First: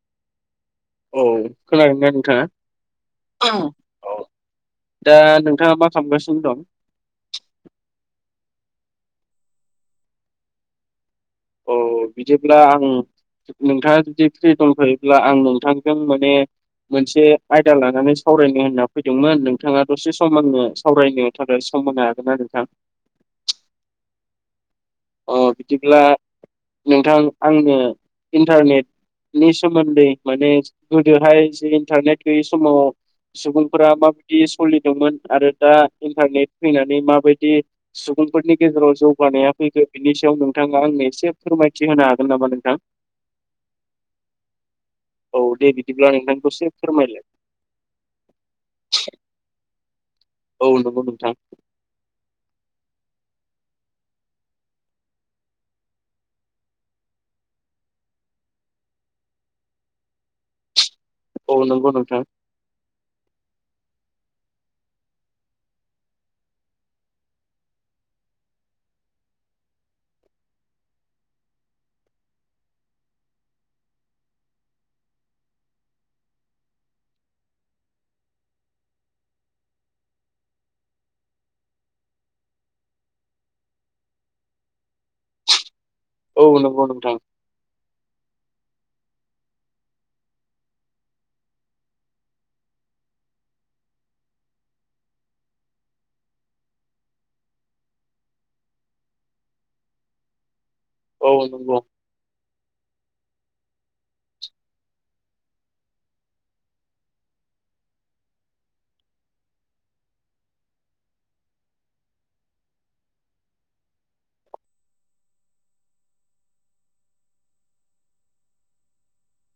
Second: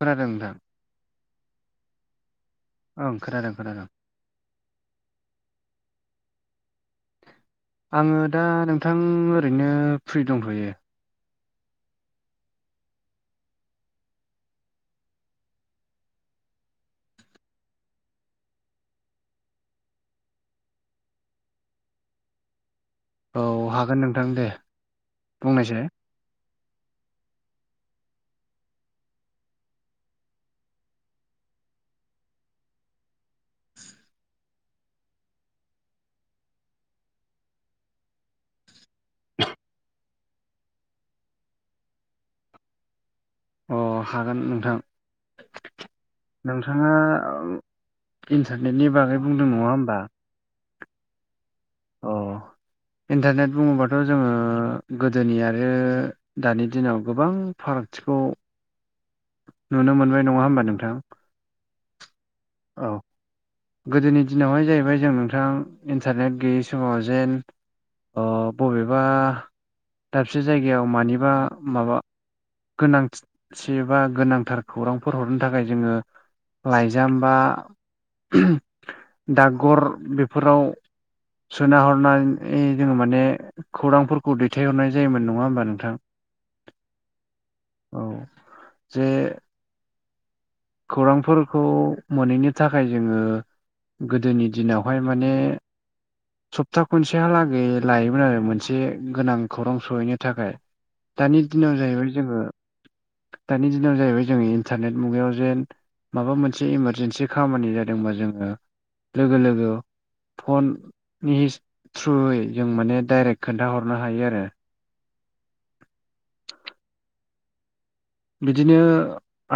खोनादों नोंथां। औ खोनादों दा नोंथाङा? ओं औ खोनादों खोनथादों। दा नोंथाङा मा खालामगासिनो दं? आङो दा नोंथां ओरैनो फ्रि दंथ'यो। औ बिदिब्ला आं नोंथाङा जुदि फ्रि दंफैयोब्ला आं नोंथांजों माने मोनसे आयदा लानानै सावरायनो होनना फैदोंमोन नोंथाङा दसे सम आंनो सावरायनो नि थाखाय सम मोनो हागोन ना नोंथां? औ हागोन नोंथां दे। अ बुंनायसाय बिदिब्ला नोंथां आंनो इन्टारनेट नि सोमोन्दै माने गोदोहाय ज इन्टारनेट गैयि समाव सुबुंफोरा माबायदि सलिदोंमोन आरो दा इन्टारनेट फैनानै माबायदि सुबुं फोरनि गेजेराव जौगानाया फैगो बिनि सायाव नोंथाङा आंनो एसे फोरमायथि होनो हागोन नामा नोंथां? अ हागोन नोंथां औ दे बिदिब्ला नोंथां दसे नोंथाङा फोरमायलाय। अ ओम इन्टारनेटनि बागै बुंदों नङा होनोमबा। औ नंगौ नोंथां। अ इन्टारनेट बुङोबाथ' जोङो गोदोनि आरो दानि दिनाव गोबां फारागथिखौ नुनो मोनबाय नङा होमबा नोंथां। औ नंगौ नोंथां। औ गोदोनि दिनावहाय जाहैबाय जों नोंथाङा गां इन्टारनेट गैयै समाव जेन अ बबेबा दाबसे जायगायाव मानिबा माबा गोनांसे बा गोनांथार खौरांफोर हरनो थाखाय जोङो लाइजाम बा ओहम डाख बेफोराव सोना हरनानै जोङो माने खौरांफोरखौ दैथायहरनाय जायोमोन नङा होमबा नोंथां। औ नंगौ नोंथां। औ जे खौरांफोरखौ मोनहैनि थाखाय जोङो गोदोनि दिनावहाय माने सप्ता खनसेहालागै लायोमोन आरो मोनसे गोनां खौरां सहैनो थाखाय। औ दानि दिनाव नंगौ जाहैबाय जोङो दानि दिनाव जाहैबाय जो इन्टारनेट मुगायाव ज जेन माबा मोनसे इमारजेेनसि खामानि जादोंबा जोङो लोगो लोगो फननि थ्रुयै जों माने डाइरेक्ट खोन्थाहरनो हायो आरो [inaudible] बिदिनो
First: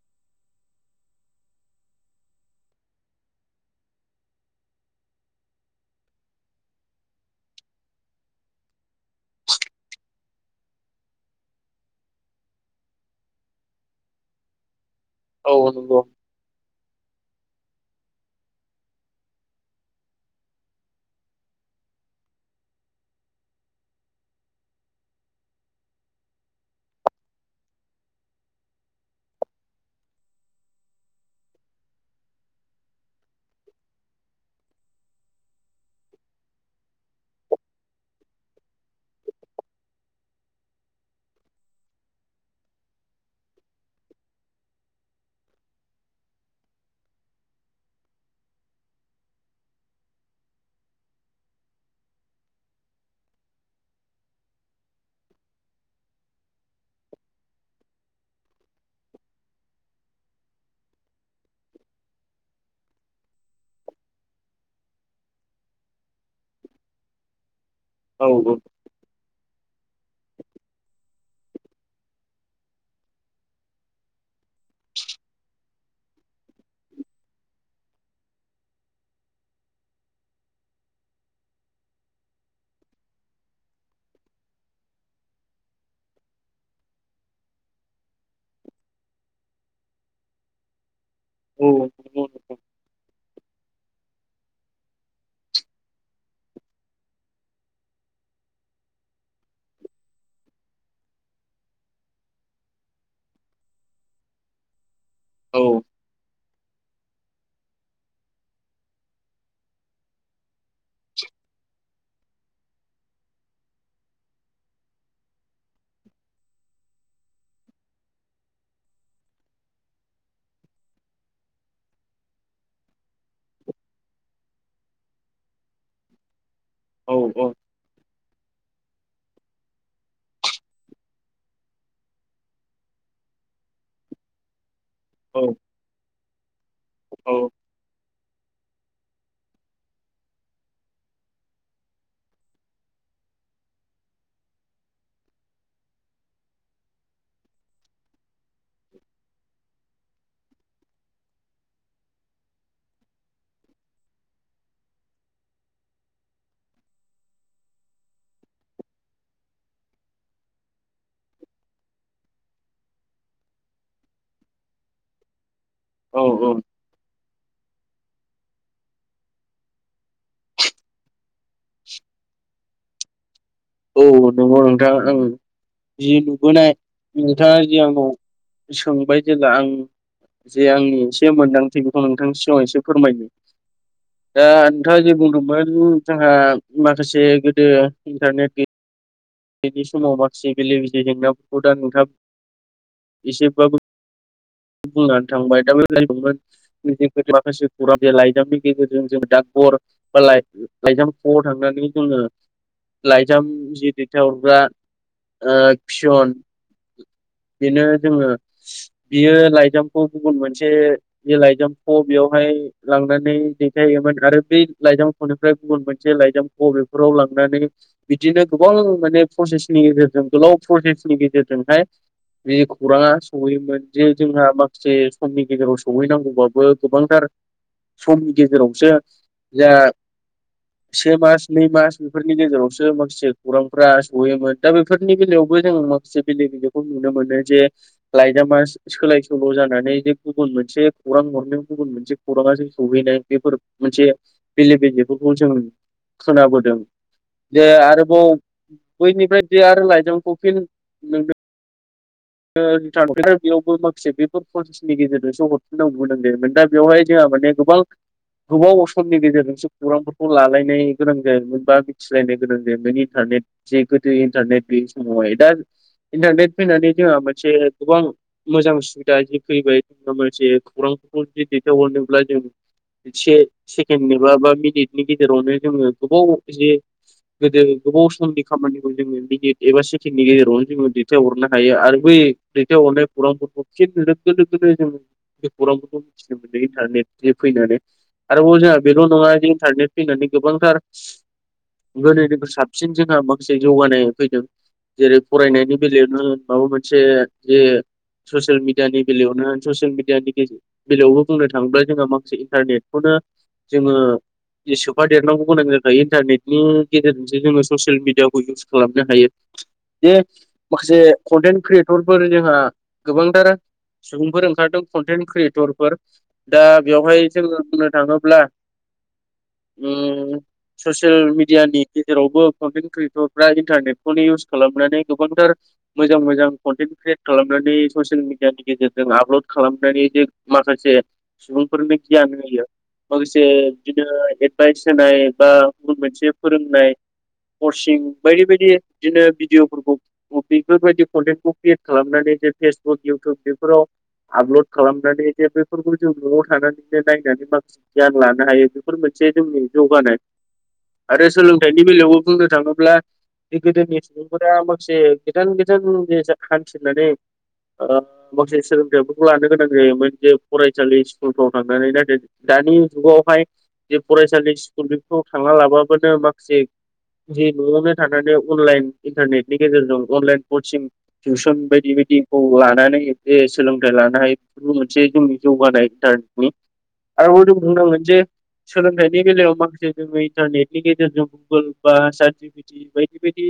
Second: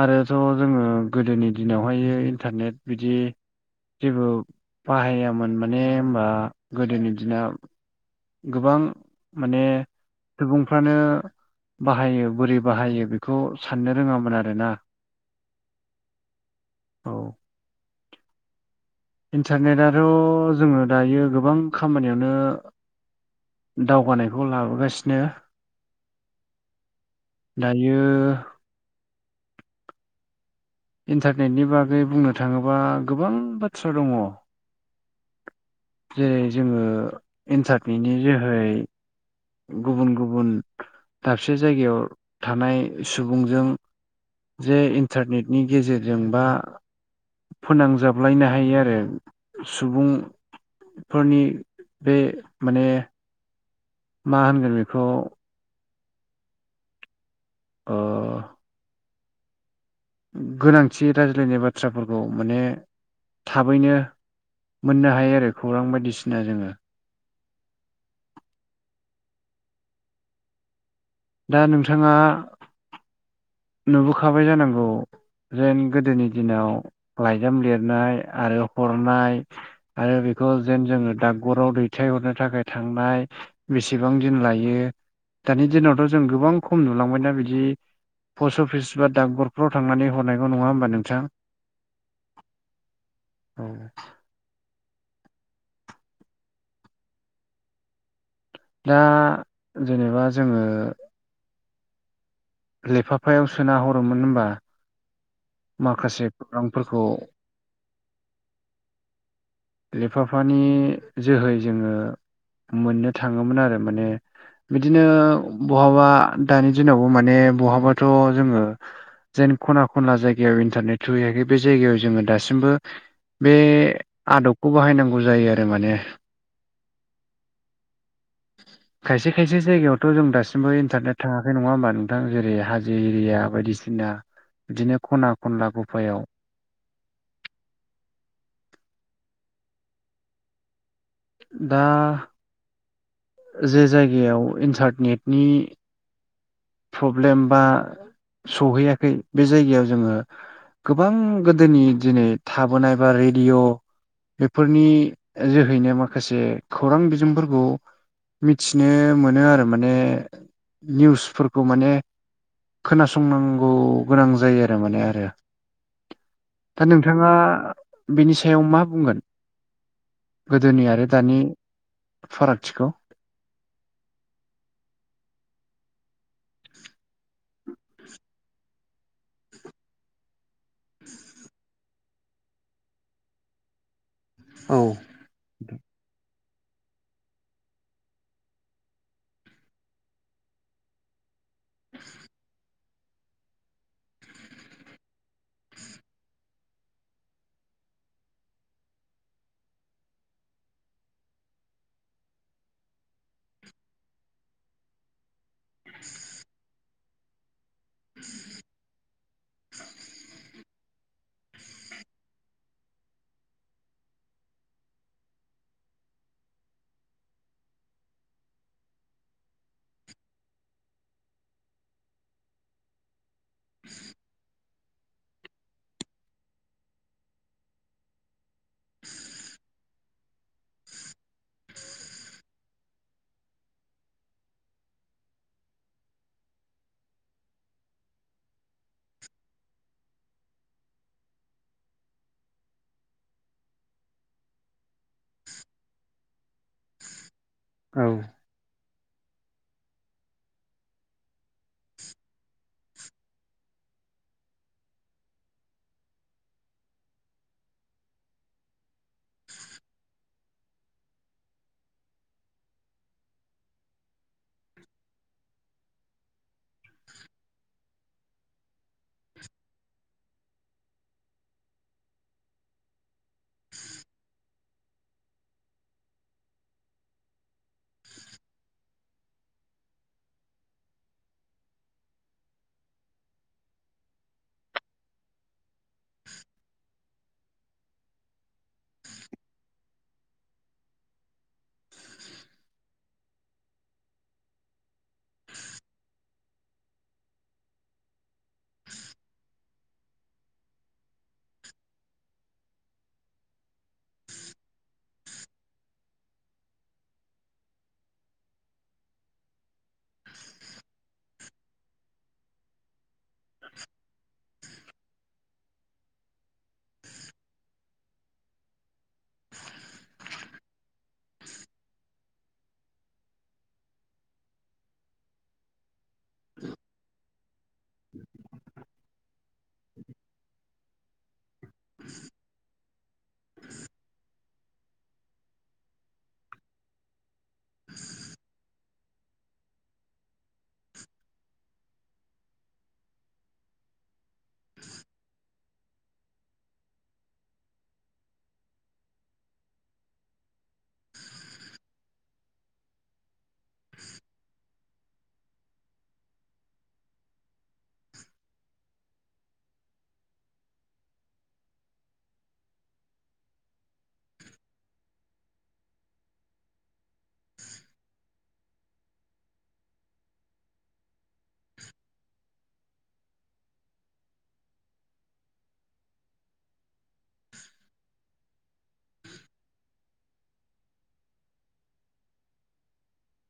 आरोथ' जोङो गोदोनि दिनावहाय इन्टारनेट बिदि जेबो बाहायामोन माने होनबा गोदोनि दिना गोबां माने सुबुंफ्रानो बाहायो बोरै बाहायो बेखौ साननो रोङामोन आरोना औ नंगौ औ इन्टारनेटथ' जोङो दायो गोबां खामानियावनो दावगानायखौ लाबोगासिनो दायो इन्टारनेटनि बागै बुंनो थाङोबा गोबां बाथ्रा दङ जेरै जोङो एन्सारनिनि जोहै गुबुन गुबुन दाबसे जायगायाव थानाय सुबुंजों जे इन्टारनेटनि गेजेरजों बा फोनांजाबलायनो हायो आरो सुबुं फोरनि बे माने मा होनगोन बेखौ ओ गोनांथि रायज्लायनाय बाथ्राफोरखौ माने थाबैनो मोननो हायो आरो खौरां बायदिसिना जोङो औ दा नोंथाङा नुबोखाबाय जानांगौ जेन गोदोनि दिनाव लाइजाम लिरनाय आरो हरनाय आरो बेखौ जेन जोङो डक्राव दैथायहरनो थाखाय थांनाय बेसेबां दिन लायो दानि दिनावथ' जों गोबां खम नुलांबायना बिदि पस्ट अफिस बा डाक्बरफोराव थांनानै हरनायांगौ नङा होमबा नोंथाङा औ नंगौ नोंथां औ दा जेनेबा जोङो लेफाफायाव सोना हरोमोन होनबा औ माखासे खौरांफोरखौ लेफाफानि जोहै जोङो मोननो थाङोमोन आरो माने बिदिनो बहाबा दानि दिनावबो माने बहाबाथ' जोङो जेन खना खनला जायगायाव इन्टारनेट थ्रुहैयाखै बे जायगायाव जोङो दासिमबो बे आदबखौ बाहायनांगौ जायो आरो माने औ औ [inaudible] खायसे खायसे जायगायावथ' जों दासिमबो इन्टारनेट थाङाखै नङा होमबा नोंथां जेरै हाजो एरिया बायदिसिना बिना बिदिनो खना खनला गफायाव औ दा जे जायगायाव इन्टारनेटनि प्रब्लेम बा सहैयाखै बे जायगायाव जोङो गोबां गोदोनि दिनै थाबोनाय बा रेडिय' बेफोरनि जोहैनो माखासे खौरां बिजोंफोरखौ मिथिनो मोनो आरो माने निउसफोरखौ खौ माने खोनासंनांगौ गोनां जायो आरो माने आरो औ औ दा नोंथाङा बेनि सायाव मा बुंगोन गोदोनि आरो दानि फारागथिखौ औ नंगौ नोंथां ओं जि नुबोनाय नोंथाङा जि आंनाव सोंबाय जेला आं जे आंनि एसे मोनदांथि खौ नोंथांनि सिगांआव एसे फोरमायनि दा औ नोंथाङा जे बुंदोंमोन जोंहा माखासे गोदो इन्टारनेट गै यैनि समाव माखासे बेले बेजे जेंनाफोरखौ दा नोंथां एसेबाबो बुंनानै थांबाय [unintelligible] [unintelligible] माखासे [unintelligible] लाइजामनि गेजेरजों जों [unintelligible] लाइजामख'आव थांनानै जोङो लाइजाम [unintelligible] खोनथा हरग्रा ओ फियन बिदिनो जोङो बियो लाइजामखौ गुबुन मोनसे बे लाइजामखौ बेयावहाय लांनानै दैथायोमोन आरो बै लाइजामख'निफ्राय गुबुन मोनसे लाइजामख' बेफोराव लांनानै बिदिनो गोबां माने प्रसेसनि गेजेरजों गोलाव प्रसेसनि गेजेरजोंहाय जि खौरांआ सहैयोमोन जे जोंहा मा खासे समनि गेजेराव सहैनांगौबाबो गोबांथार समनि गेजेराव सो जा से मास नै मास बेफोरनि गेजेरावसो माखासे खौरां फ्रा सहैयोमोन दा बेफोरनि गेजेरावबो जों माखासे बेले बेजेखौ नुनो मोनो जे लाइजामास सोलाय सोल' जानानै जे गुबुन मोनसे खौरां हरनाय गुबुन मोनसे खौराङा जोंखौ [unintelligible] मोनसे बेले बेजेफोरखौ जों खोनाबोदों जे आरोबाव औ बैनिफ्राय बेे आरो लाइजामखौ फिन नोंनो [unintelligible] बेयावबो माखासे बेफोर [unintelligible] नि गेजेरजोंसो हरफिनांगौ [unintelligible] दा बेवहाय जोंहा माने गोबां गोबाव असमनि गेजेरजोंसो खौरांखौ खौ लालायनाय गोनां जायामोन बा मिथिलायनो गोनां जायामोन इन्टारनेट जे गोदो इन्टारनेट गैयि समावहाय दा इन्टारनेट फैनानै जोंहा मोनसे गोबां मोजां सुबिदा जि फैबाय माबा मोनसे खौरांफोरखौ जुदि दैथायहरनोब्ला जों एसे सेकेणडनि बा बा मिनिटनि गेजेरावनो जोङो गोबाव जे गोदो गोबाव समनि खामानिखौ जोङो मिनिट एबा सेकेण्डनि गेजेरावनो जोङो दैथाय हरना हायो आरो बै दैथायहरनाय खैरांफोरखौ [unintelligible] लोगो लोगोनो जों बे खौरांफोरखौ मिथिनो मोनदों इन्टारनेटनि फैनानै आरोबाव जोंहा बेल' नङा इन्टारनेट फैनानै गोबांथार गोदोनिख्रुय साबसिन जोंहा माखासे जौगानाय फैदों जेरै फरायनायनि बेलायावनो होन माबा मोनसे जे ससियेल मिडियानि बेलायावनो होन ससियेल मिडियानि गेजेर बेलायावबो बुंनो थाङोब्ला जोंहा माखासे इन्टारनेटखौनो जोङो सोफादेरनांगौ गोनां जाखायो इन्टारनेटनि गेजेरजोंसो जोङो ससियेल मिडियाखौ इउस खालामनो हायो बे माखासे कन्टेन्ट क्रियेटरफोर जोंहा गोबांथार सुबुंफोर ओंखारदों कन्टेन्ट क्रियेटरफोर दा बेवहाय जोङो बुंनो थाङोब्ला ओम ससियेल मिडियानि गेजेरावबो कन्टेन्ट क्रियेटरफ्रा इन्टारनेटखौनो इउस खालामनानै गोबांथार मोजां मोजां कन्टेन्ट क्रियेट खालामनानै ससियेल मिडियानि गेजेरजों आपल'ड खालामनानै जे माखासे सुबुंफोरनो गियान होयो माखासे इदिनो एडभाइस होनाय बा गुबुन मोनसे फोरोंनाय करसिं बायदि बायदि बिदिनो भिडिअफोरखौ बेफोरबायदि कन्टेन्टखौ क्रियेट खालामनानै जे फेसबुक इउटुब बेफोराव आपल'ड खालामनानै जे बेफोरखौ जों न'आव थानानै नायनानै माखासे गियान लानो हायो बेफोर मोनसे जोंनि जौगानाय आरो सोलोंथाइनि बेलायावबो बुंनो थाङोब्ला बे गोदोनि सुबुंफोरा माखासे गोजान गोदान हान्थिनानै ओ माखासे सोलोंथायाइफोरखौ लानो गोनां जायोमोन जे फरायसालि स्कुलफ्राव थांनानै नाथाय दानि जुगावहाय ज फरायसालि स्कुलफ्र थांना लाबाबानो माखासे जि न'आवनो थानानै अनलाइन इन्टारनेटनि गेजेरजों अनलाइन कसिं टिउसन बायदि बायदिखौ लानानै सोलोंथाइ लानान बे मोनसे जोंनि जौगानाय इन्टारनेटनि आरोबाव जों बुंनांगोन जे सोलोंथाइनि बेलायाव माखासे जोङो इन्टारनेटनि गेजेरजों गुगोल बा सार्टिफेटि बाय बेबायदि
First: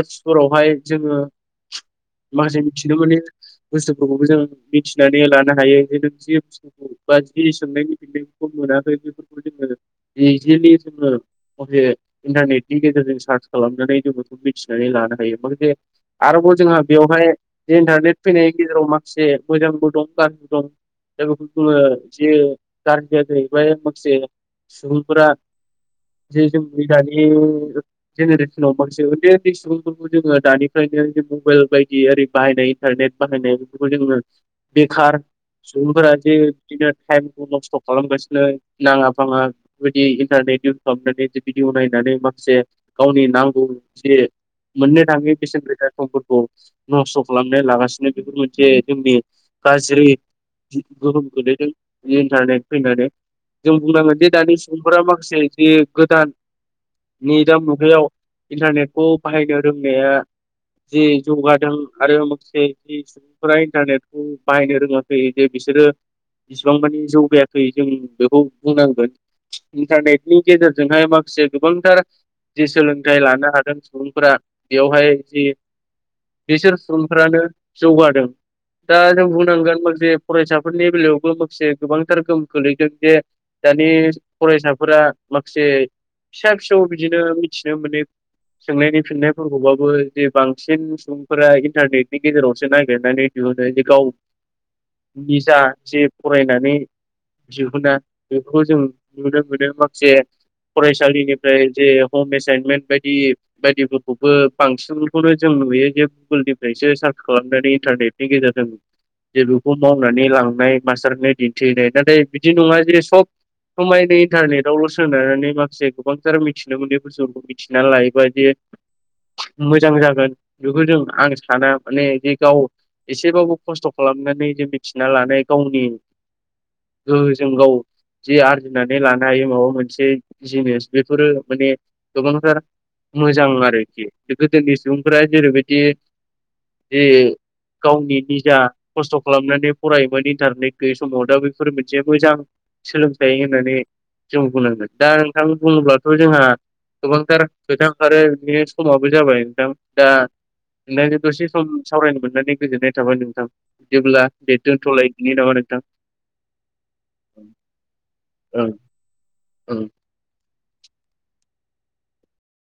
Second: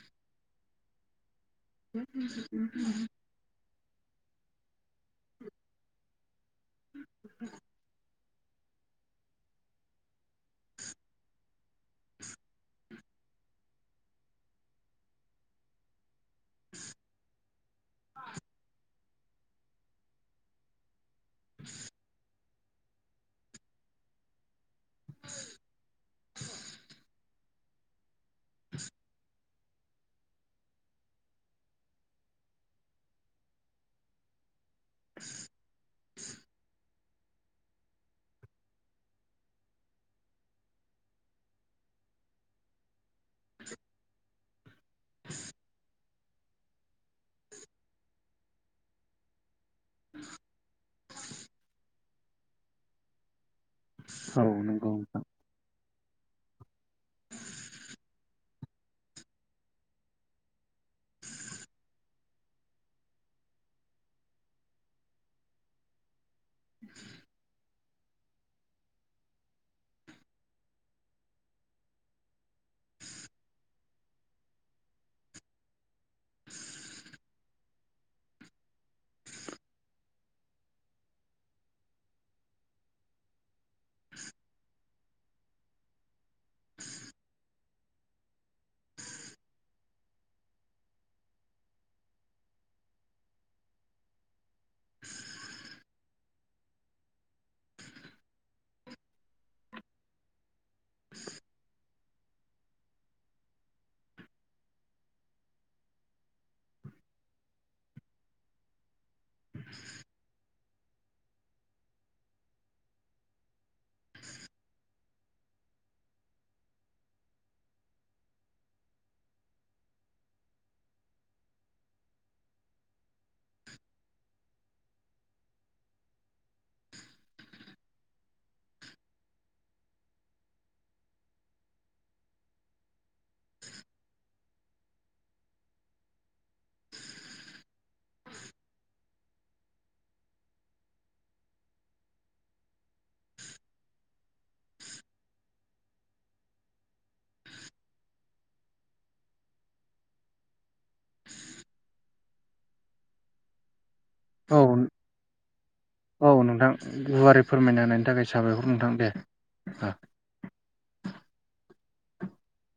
एप्सफोरावहाय जोङो माखासे मिथिनो मोनै बुस्थुफोरखौबो जों मिथिनानै लानो हायो। बा जि सोंनाय फिन्नायफोरखौ मोनाखै बेफोरखौ जोङो जिलि जोङो इन्टारनेटनि गेजेरजों सार्च खालामनानै जों बेखौ मिथिनानै लानो आरोबाव जोंहा बेयावहाय इन्टारनेट फैनायनि गेजेराव मा एसे मोजांबो दं गाजबो दं ज बेफोरखौ जोङो जि गारजियैहाय माखासे सुबुंफोरा जे जोंनि दानि जेनेरेसनाव मोनसेे [unintelligible] बेफोरखौ जोङो दानिफ्रायनो मबाइल बायदि ओरै बाहायनाय इन्टारनेट बाहायनाय बेफोरखौ जोङो बेखार सुबुंफोरा जे बिदिनो टाइमखौ नस्थ' खालामगासिनो नाङा फाङा बेफोरबायदि इन्टारनेट इउस खालामनानै भिडिअ नायनानै माखासे गावनि नांगौ जे मोननो थाङै बेसेन गोसा समफोरखौ नस्थ' खालामनानै लागासिनो बेफोर मोनसे जोंनि गाज्रि गोहोम गो्लैदों इन्टारनेट फैनानै जों बुंनांगोन जे दानि नंगौ सुबुंफोरा नोंथां माखासे जि गोदान नै दा मुगायाव इन्टारनेटखौ बाहायनो रोंनाया जि जौगादों आरो माखासे जि इन्टारनेटखौ बाहायनो रोङाखै जे बिसोरो इसिबां मानि जौगायाखै जों बेखौ बुंनांगोन इन्टारनेटनि गेजेरजोंहाय माखासे गोबांथार जि सोलोंथाइ लानो हागोन सुबुंफोरा बेवहाय जि बिसोर सुबुंफ्रानो जौगादों। दा जों बुंनांगोन माखासे फरायसाफोरनि बेलायावबो माखासे गोबांथार गोहोम खोलैदों जे दानि फरायसाफोरा माखासे फिसा फिसौ बिदिनो मिथि माने सोंनायनि फिननाय खौबाबो जे बांसिन सुबुंफोरा इन्टारनेटनि गेजेरावसो नागिरनानै दिहुनो जे गाव निजा जे फरायनानै दिहुना बेफोरखौ जों नुनो मोनो माखासे फरायसालिनिफ्राय जे हम एसाइनमेन्ट बायदि बायदि बेबो बांसिनखौनो जों नुयो जे गुगोलनिफ्रायसो सार्च खालामनानै इन्टारनेटनि गेजेरजों जे बेखौ मावनानै लांनाय मास्टारनाय दिन्थिहनाय नाथाय बिदि नङा जे सब समाय बे इनतारनेदावल सा सोंनानै माखासे गोबांथार मिथिनो मोनै बुस्थुफोरखौ मिथिना लायोबादि मोजां जागोन बेखौ जों आं साना माने बे गाव एसेबाबो खस्थ' खालामनानै जों मिथिना लानाय गावनि ओ जों गाव जि आरजिनानै लानो हायो माबा मोनसे जिनिस बेफोरो माने गोबांथार मोजां आरोखि गोदोनि सुबुंफोरा जेरैबायदि जि गावनि निजा खस्थ' खालामनानै फरायोमोन इन्टारनेट गैयै समाव दा बेफोर मोनसे मोजां। सोलोंथाइ होननानै जों बुंनांगोन दा नोंथां बुङोब्लाथ' जोंहा गोबांथार गोथां आरो बिनि समाबो जाबाय नोंथां दा नोंथांजों दसे सम सावरायनो मोननानै गोजोननाय थाबाय नोंथां देब्ला औ दे दोनथ'लायदि नामा? नोंथां औ नोंथां गुवारै फोरमायना होनायनि थाखाय ओं साबायखर नोंथां दे। ओं।